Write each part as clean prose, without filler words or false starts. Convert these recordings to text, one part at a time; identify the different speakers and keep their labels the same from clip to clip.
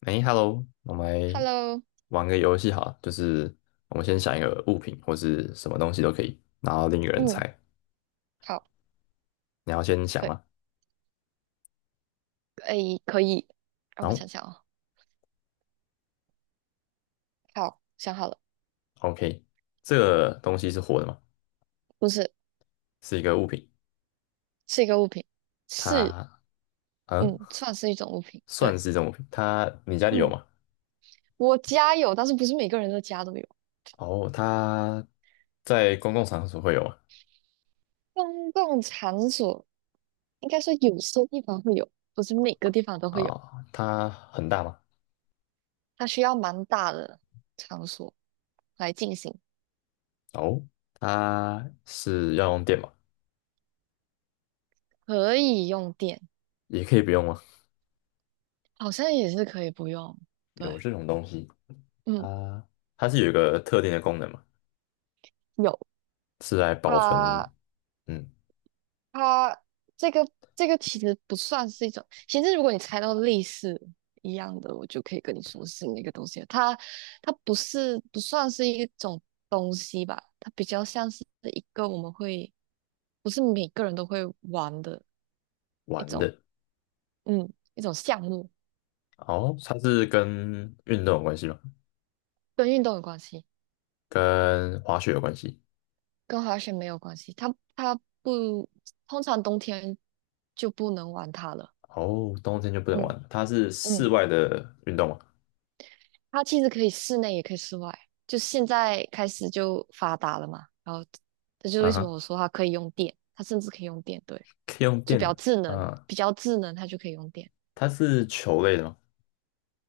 Speaker 1: 哎，Hello，我们来
Speaker 2: Hello，
Speaker 1: 玩个游戏好了，就是我们先想一个物品或是什么东西都可以，然后另一个人
Speaker 2: 嗯，
Speaker 1: 猜。
Speaker 2: 好，
Speaker 1: 你要先想
Speaker 2: 可以，
Speaker 1: 吗？
Speaker 2: 哎，可以，让
Speaker 1: 然
Speaker 2: 我
Speaker 1: 后
Speaker 2: 想想哦。好，想好了，
Speaker 1: OK，这个东西是活的吗？
Speaker 2: 不是，
Speaker 1: 是一个物品，
Speaker 2: 是一个物品，是，
Speaker 1: 它嗯，
Speaker 2: 嗯，算是一种物品。
Speaker 1: 算
Speaker 2: 对，
Speaker 1: 是一种物品。它你家里有
Speaker 2: 嗯，
Speaker 1: 吗？
Speaker 2: 我家有，但是不是每个人的家都有。
Speaker 1: 哦，它在公共场所会有吗？
Speaker 2: 公共场所应该说有些地方会有，不是每个地方都会有。
Speaker 1: 啊、它很大吗？
Speaker 2: 它需要蛮大的场所来进行，
Speaker 1: 哦，它是要用电吗？
Speaker 2: 可以用电，
Speaker 1: 也可以不用吗？
Speaker 2: 好像也是可以不用。
Speaker 1: 有
Speaker 2: 对，
Speaker 1: 这种东西，
Speaker 2: 嗯，
Speaker 1: 啊？它是有一个特定的功能吗？
Speaker 2: 有
Speaker 1: 是来保存
Speaker 2: 它。
Speaker 1: 嗯
Speaker 2: 它这个这个其实不算是一种，其实如果你猜到类似一样的，我就可以跟你说是那个东西了。它不是不算是一种东西吧，它比较像是一个我们会，不是每个人都会玩的一
Speaker 1: 玩
Speaker 2: 种，
Speaker 1: 的。
Speaker 2: 嗯，一种项目，
Speaker 1: 哦，它是跟运动有关系吗？
Speaker 2: 跟运动有关系，
Speaker 1: 跟滑雪有关系？
Speaker 2: 跟滑雪没有关系。它不，通常冬天就不能玩它了。
Speaker 1: 哦，冬天就不能玩
Speaker 2: 嗯
Speaker 1: 了，它是室
Speaker 2: 嗯。
Speaker 1: 外的运动吗？
Speaker 2: 它其实可以室内也可以室外，就现在开始就发达了嘛。然后这就是
Speaker 1: 啊
Speaker 2: 为什么
Speaker 1: 哈，
Speaker 2: 我说它可以用电，它甚至可以用电，对，
Speaker 1: 可以用
Speaker 2: 就比较
Speaker 1: 电。
Speaker 2: 智能，
Speaker 1: 啊，
Speaker 2: 比较智能，它就可以用电。
Speaker 1: 它是球类的吗？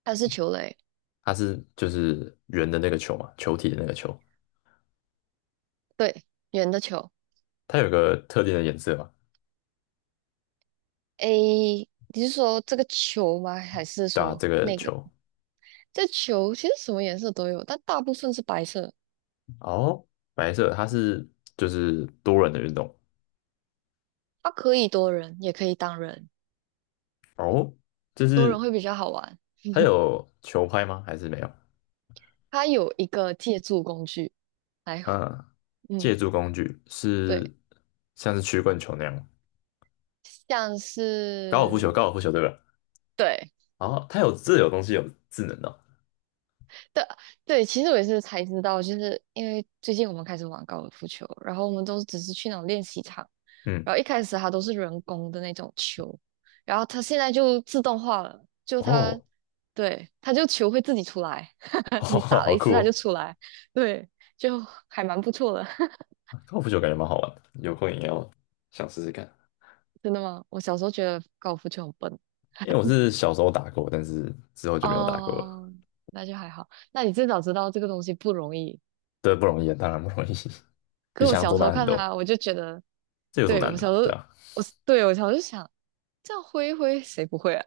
Speaker 2: 它是球类，
Speaker 1: 它是就是圆的那个球嘛，球体的那个球。
Speaker 2: 对，圆的球。
Speaker 1: 它有个特定的颜色嘛？
Speaker 2: 诶，你是说这个球吗？还是
Speaker 1: 对啊，
Speaker 2: 说
Speaker 1: 这个
Speaker 2: 那个？
Speaker 1: 球。
Speaker 2: 这球其实什么颜色都有，但大部分是白色。
Speaker 1: 哦，白色，它是就是多人的运动。
Speaker 2: 它可以多人，也可以单人，
Speaker 1: 哦，就
Speaker 2: 多人
Speaker 1: 是
Speaker 2: 会比较好玩。
Speaker 1: 它有球拍吗？还是没有？
Speaker 2: 它有一个借助工具来，
Speaker 1: 嗯，
Speaker 2: 嗯，
Speaker 1: 借助工具
Speaker 2: 对。
Speaker 1: 是像是曲棍球那样，
Speaker 2: 像
Speaker 1: 高尔夫
Speaker 2: 是
Speaker 1: 球，高尔夫球对吧？
Speaker 2: 对
Speaker 1: 哦，它有这有东西有智能的哦，
Speaker 2: 对对，其实我也是才知道，就是因为最近我们开始玩高尔夫球，然后我们都只是去那种练习场，
Speaker 1: 嗯，
Speaker 2: 然后一开始它都是人工的那种球，然后它现在就自动化了，就它，
Speaker 1: 哦，
Speaker 2: 对，它就球会自己出来，你打了
Speaker 1: 好
Speaker 2: 一
Speaker 1: 酷
Speaker 2: 次它就
Speaker 1: 哦，
Speaker 2: 出来，对，就还蛮不错的。
Speaker 1: 高尔夫球感觉蛮好玩的，有空也要想试试看。
Speaker 2: 真的吗？我小时候觉得高尔夫球很笨
Speaker 1: 因为我是小时候打过，但是之后就没有打过了。
Speaker 2: 哦，那就还好。那你至少知道这个东西不容易。
Speaker 1: 对，不容易啊，当然不容易，比
Speaker 2: 可我
Speaker 1: 想象
Speaker 2: 小
Speaker 1: 中
Speaker 2: 时候
Speaker 1: 难很
Speaker 2: 看
Speaker 1: 多。
Speaker 2: 它，我就觉得
Speaker 1: 这有什么
Speaker 2: 对，
Speaker 1: 难的？对啊，
Speaker 2: 我对我小时候想这样挥一挥，谁不会啊？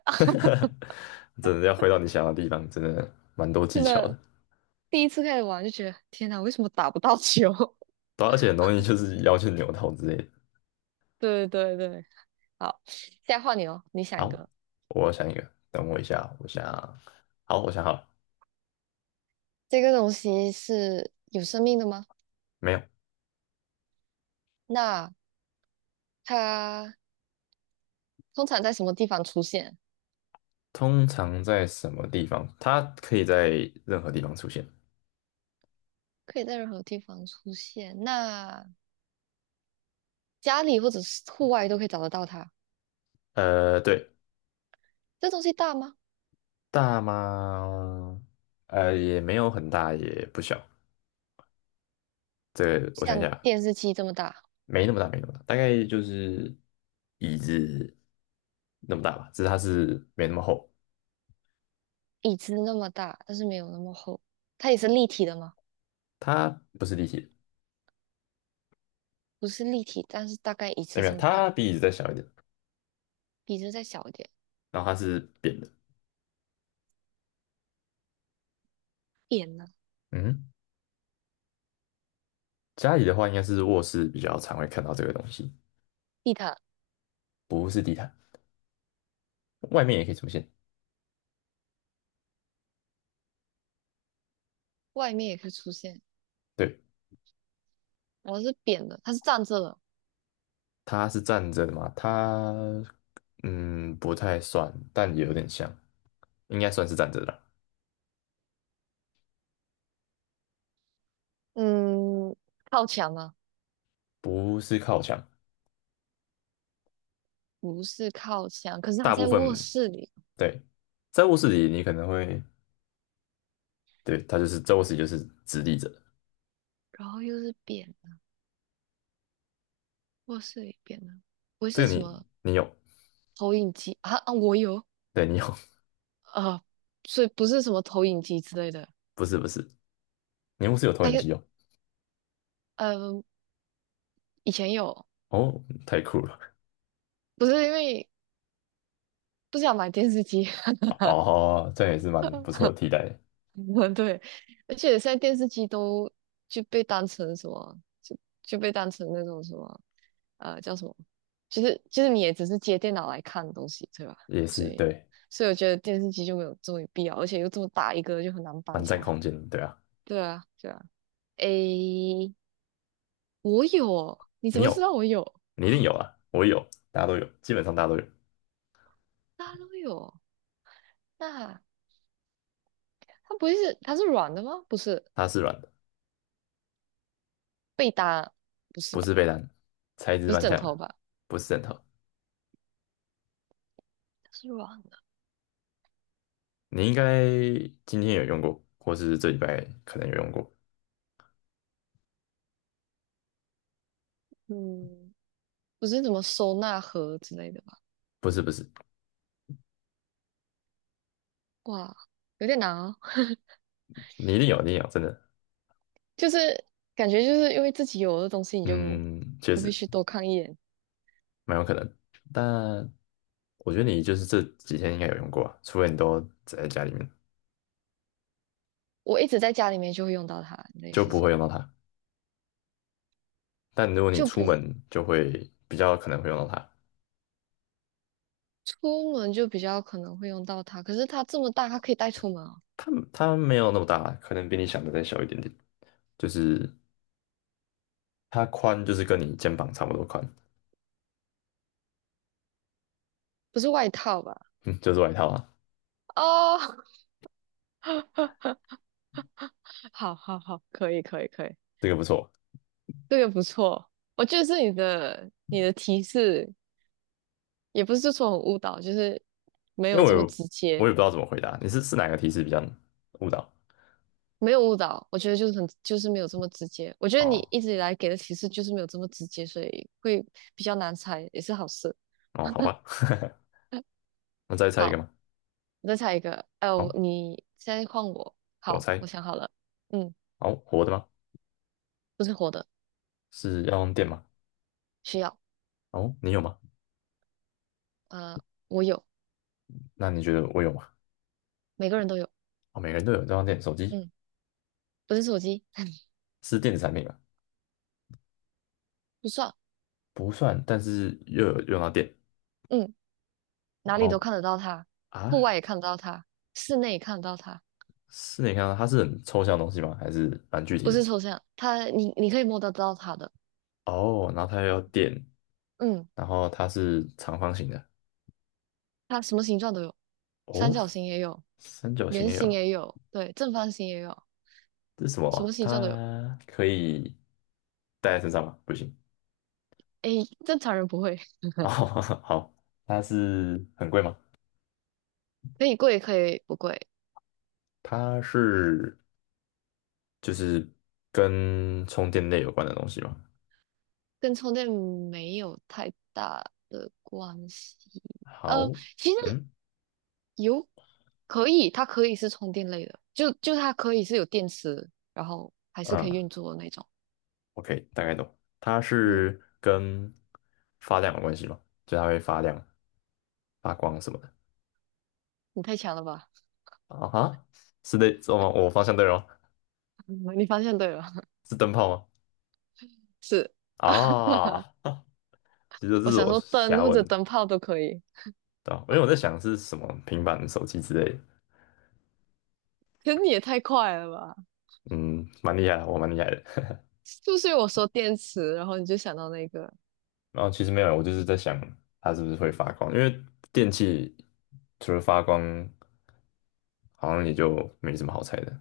Speaker 1: 真的要回到你想要的地方，真的蛮多 技
Speaker 2: 真
Speaker 1: 巧
Speaker 2: 的，
Speaker 1: 的。
Speaker 2: 第一次开始玩就觉得天哪，为什么打不到球？
Speaker 1: 对啊，而且很容易就是腰去扭头之类的。
Speaker 2: 对对对，好，现在换你哦，你想一
Speaker 1: 好，
Speaker 2: 个，
Speaker 1: 我想一个，等我一下，我想，好，我想好了，
Speaker 2: 这个东西是有生命的吗？
Speaker 1: 没有。
Speaker 2: 那它通常在什么地方出现？
Speaker 1: 通常在什么地方？它可以在任何地方出现。
Speaker 2: 可以在任何地方出现。那家里或者是户外都可以找得到它。
Speaker 1: 呃，对，
Speaker 2: 这东西大吗？
Speaker 1: 大吗？呃，也没有很大，也不小。这个我想一
Speaker 2: 像
Speaker 1: 下，
Speaker 2: 电视机这么大，
Speaker 1: 没那么大，没那么大，大概就是椅子那么大吧，只是它是没那么厚，
Speaker 2: 椅子那么大，但是没有那么厚。它也是立体的吗？
Speaker 1: 它不是立体的，
Speaker 2: 不是立体，但是大概椅
Speaker 1: 哎
Speaker 2: 子
Speaker 1: 没
Speaker 2: 这
Speaker 1: 有，
Speaker 2: 么大，
Speaker 1: 它比椅子再小一点，
Speaker 2: 椅子再小一点，
Speaker 1: 然后它是扁的。
Speaker 2: 扁的
Speaker 1: 嗯，家里的话应该是卧室比较常会看到这个东西。
Speaker 2: 地毯
Speaker 1: 不是地毯，外面也可以出现。
Speaker 2: 外面也可以出现。
Speaker 1: 对，
Speaker 2: 我是扁的，它是站着的，
Speaker 1: 它是站着的嘛？它嗯不太算，但也有点像，应该算是站着的啦，
Speaker 2: 嗯，靠墙吗？
Speaker 1: 不是靠墙。
Speaker 2: 不是靠墙，可是它
Speaker 1: 大部
Speaker 2: 在卧
Speaker 1: 分
Speaker 2: 室里，
Speaker 1: 对，在卧室里你可能会，对，它就是在卧室里就是直立着的，
Speaker 2: 然后又是扁的，卧室里扁的，不会是
Speaker 1: 这个
Speaker 2: 什
Speaker 1: 你
Speaker 2: 么
Speaker 1: 你有，
Speaker 2: 投影机啊啊，我有
Speaker 1: 对，你有，
Speaker 2: 啊，所以不是什么投影机之类的，
Speaker 1: 不是不是，你卧室有投
Speaker 2: 还
Speaker 1: 影
Speaker 2: 有
Speaker 1: 机哦。
Speaker 2: 呃，以前有，
Speaker 1: 哦，太酷了！
Speaker 2: 不是因为不想买电视机。
Speaker 1: 哦，这样也是蛮不 错的替代，
Speaker 2: 对，而且现在电视机都就被当成什么，就被当成那种什么，叫什么，就是你也只是接电脑来看东西，对吧？
Speaker 1: 也
Speaker 2: 所
Speaker 1: 是
Speaker 2: 以
Speaker 1: 对，
Speaker 2: 所以我觉得电视机就没有这么必要，而且又这么大一个，就很难搬
Speaker 1: 蛮占
Speaker 2: 家。
Speaker 1: 空间的，对啊。
Speaker 2: 对啊，对啊。诶，我有哦你怎
Speaker 1: 你
Speaker 2: 么知
Speaker 1: 有，
Speaker 2: 道我有？
Speaker 1: 你一定 有啊，我有，大家都有，基本上大家都有。
Speaker 2: 大家都有哦那它是软的吗？不是
Speaker 1: 它是软的，
Speaker 2: 被单，不是
Speaker 1: 不
Speaker 2: 吧？
Speaker 1: 是被单，材质
Speaker 2: 不是
Speaker 1: 蛮
Speaker 2: 枕
Speaker 1: 像的，
Speaker 2: 头吧？
Speaker 1: 不是枕头。
Speaker 2: 它是软的。
Speaker 1: 你应该今天有用过，或是这礼拜可能有用过。
Speaker 2: 嗯，不是什么收纳盒之类的吧？
Speaker 1: 不是不是，
Speaker 2: 哇，有点难哦。
Speaker 1: 你一定有，你一定有，真的。
Speaker 2: 就是感觉就是因为自己有的东西，你就
Speaker 1: 嗯，确
Speaker 2: 不会
Speaker 1: 实
Speaker 2: 去多看一眼。
Speaker 1: 蛮有可能。但我觉得你就是这几天应该有用过啊，除非你都宅在家里面，
Speaker 2: 我一直在家里面就会用到它，类
Speaker 1: 就
Speaker 2: 似
Speaker 1: 不会
Speaker 2: 是
Speaker 1: 用到它。但如果你
Speaker 2: 就
Speaker 1: 出
Speaker 2: 不
Speaker 1: 门，就会比较可能会用到它。
Speaker 2: 出门就比较可能会用到它。可是它这么大，它可以带出门哦，
Speaker 1: 它它没有那么大，可能比你想的再小一点点。就是它宽，就是跟你肩膀差不多宽。
Speaker 2: 不是外套吧？
Speaker 1: 嗯，就是外套啊，
Speaker 2: 哦，好好好，可以可以可以，
Speaker 1: 这个不错。
Speaker 2: 这个不错。我觉得是你的提示，也不是说很误导，就是没
Speaker 1: 因
Speaker 2: 有
Speaker 1: 为我
Speaker 2: 这么
Speaker 1: 有，
Speaker 2: 直
Speaker 1: 我
Speaker 2: 接。
Speaker 1: 也不知道怎么回答，你是是哪个提示比较误导？
Speaker 2: 没有误导，我觉得就是很就是没有这么直接。我觉得你
Speaker 1: 哦，
Speaker 2: 一直以来给的提示就是没有这么直接，所以会比较难猜，也是好事。
Speaker 1: 哦，好吧，那再猜一个
Speaker 2: 好，
Speaker 1: 吗？
Speaker 2: 你再猜一个。哎、我
Speaker 1: 好，
Speaker 2: 你现在换我。
Speaker 1: 我
Speaker 2: 好，我
Speaker 1: 猜，
Speaker 2: 想好了。嗯，
Speaker 1: 好，活的吗？
Speaker 2: 不是活的，
Speaker 1: 是要用电吗？
Speaker 2: 需要。
Speaker 1: 哦，你有吗？
Speaker 2: 呃，我有，
Speaker 1: 那你觉得我有吗？
Speaker 2: 每个人都有。
Speaker 1: 哦，每个人都有，这样电，手机
Speaker 2: 嗯，不是手机，
Speaker 1: 是电子产品吗？
Speaker 2: 不算。
Speaker 1: 不算，但是又有用到电。
Speaker 2: 嗯，哪
Speaker 1: 然
Speaker 2: 里都
Speaker 1: 后
Speaker 2: 看得到它，户
Speaker 1: 啊，
Speaker 2: 外也看得到它，室内也看得到它，
Speaker 1: 是你看到它是很抽象的东西吗？还是蛮具体
Speaker 2: 不
Speaker 1: 的？
Speaker 2: 是抽象，它你可以摸得到它的。
Speaker 1: 哦，然后它又要电，
Speaker 2: 嗯，
Speaker 1: 然后它是长方形的。
Speaker 2: 它什么形状都有，三
Speaker 1: 哦，
Speaker 2: 角形也有。
Speaker 1: 三角形
Speaker 2: 圆
Speaker 1: 也
Speaker 2: 形
Speaker 1: 有。
Speaker 2: 也有，对，正方形也有，
Speaker 1: 这是什么
Speaker 2: 什
Speaker 1: 啊，
Speaker 2: 么形状都有。
Speaker 1: 它可以带在身上吗？不行。
Speaker 2: 诶，正常人不会，
Speaker 1: 哦，好，它是很贵吗？
Speaker 2: 可以贵可以不贵，
Speaker 1: 它是就是跟充电类有关的东西吗？
Speaker 2: 跟充电没有太大的关系。
Speaker 1: 好，
Speaker 2: 呃，其实
Speaker 1: 嗯
Speaker 2: 有可以，它可以是充电类的，就它可以是有电池，然后还是可以
Speaker 1: 啊
Speaker 2: 运作的那种。
Speaker 1: OK 大概懂。它
Speaker 2: 嗯，
Speaker 1: 是跟发亮有关系吗？就它会发亮、发光什么的。
Speaker 2: 你太强了吧？
Speaker 1: 啊哈，是的，是吗？我方向对了吗？
Speaker 2: 你方向对了，
Speaker 1: 是灯泡吗？
Speaker 2: 是，
Speaker 1: 啊，其实这
Speaker 2: 我
Speaker 1: 是
Speaker 2: 想
Speaker 1: 我
Speaker 2: 说灯
Speaker 1: 瞎
Speaker 2: 或者
Speaker 1: 问的，
Speaker 2: 灯泡都可以，
Speaker 1: 对吧，因为我在想是什么平板、手机之类的。
Speaker 2: 可是你也太快了吧？
Speaker 1: 嗯，蛮厉害的，我蛮厉害的。
Speaker 2: 就是不是我说电池，然后你就想到那个？
Speaker 1: 然后其实没有，我就是在想它是不是会发光，因为电器除了发光，好像也就没什么好猜的。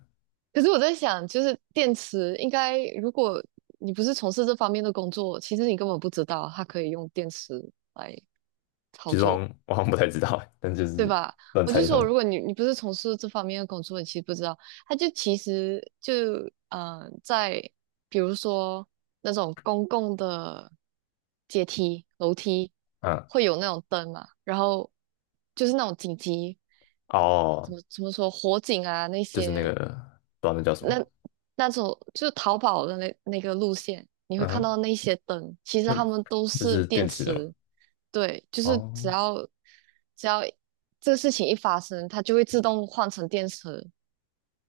Speaker 2: 可是我在想，就是电池应该，如果你不是从事这方面的工作，其实你根本不知道它可以用电池来操
Speaker 1: 其实我好
Speaker 2: 作，
Speaker 1: 像，我好像不太知道欸，但就
Speaker 2: 对
Speaker 1: 是
Speaker 2: 吧？
Speaker 1: 乱
Speaker 2: 我
Speaker 1: 猜
Speaker 2: 就
Speaker 1: 一通。
Speaker 2: 说，如果你不是从事这方面的工作，你其实不知道，它就其实就在比如说那种公共的阶梯、楼梯
Speaker 1: 嗯，
Speaker 2: 会有那种灯嘛，然后就是那种紧急怎
Speaker 1: 哦，
Speaker 2: 么怎么说火警啊那
Speaker 1: 就是那个，
Speaker 2: 些
Speaker 1: 不知道那叫什么，
Speaker 2: 那那种就是淘宝的那个路线，你会
Speaker 1: 嗯
Speaker 2: 看
Speaker 1: 哼，
Speaker 2: 到那些灯，其实
Speaker 1: 那
Speaker 2: 它们都
Speaker 1: 就
Speaker 2: 是
Speaker 1: 是
Speaker 2: 电
Speaker 1: 电池的嘛。
Speaker 2: 池。对，就是只
Speaker 1: 哦，
Speaker 2: 要只要这个事情一发生，它就会自动换成电池，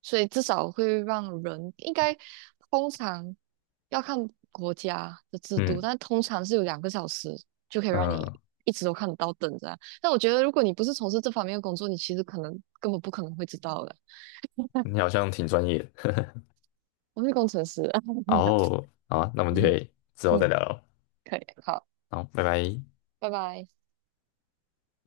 Speaker 2: 所以至少会让人应该通常要看国家的制度，
Speaker 1: 嗯
Speaker 2: 但通常是有2个小时就可以让你
Speaker 1: 嗯，
Speaker 2: 一直都看得到灯这样。但我觉得如果你不是从事这方面的工作，你其实可能根本不可能会知道的。
Speaker 1: 你好像挺专业的。
Speaker 2: 我是工程师，
Speaker 1: 哦，好啊，那我 们就可
Speaker 2: 嗯
Speaker 1: 以之后再
Speaker 2: 嗯，
Speaker 1: 聊了。
Speaker 2: 可以，好。
Speaker 1: 好，拜拜。
Speaker 2: 拜拜。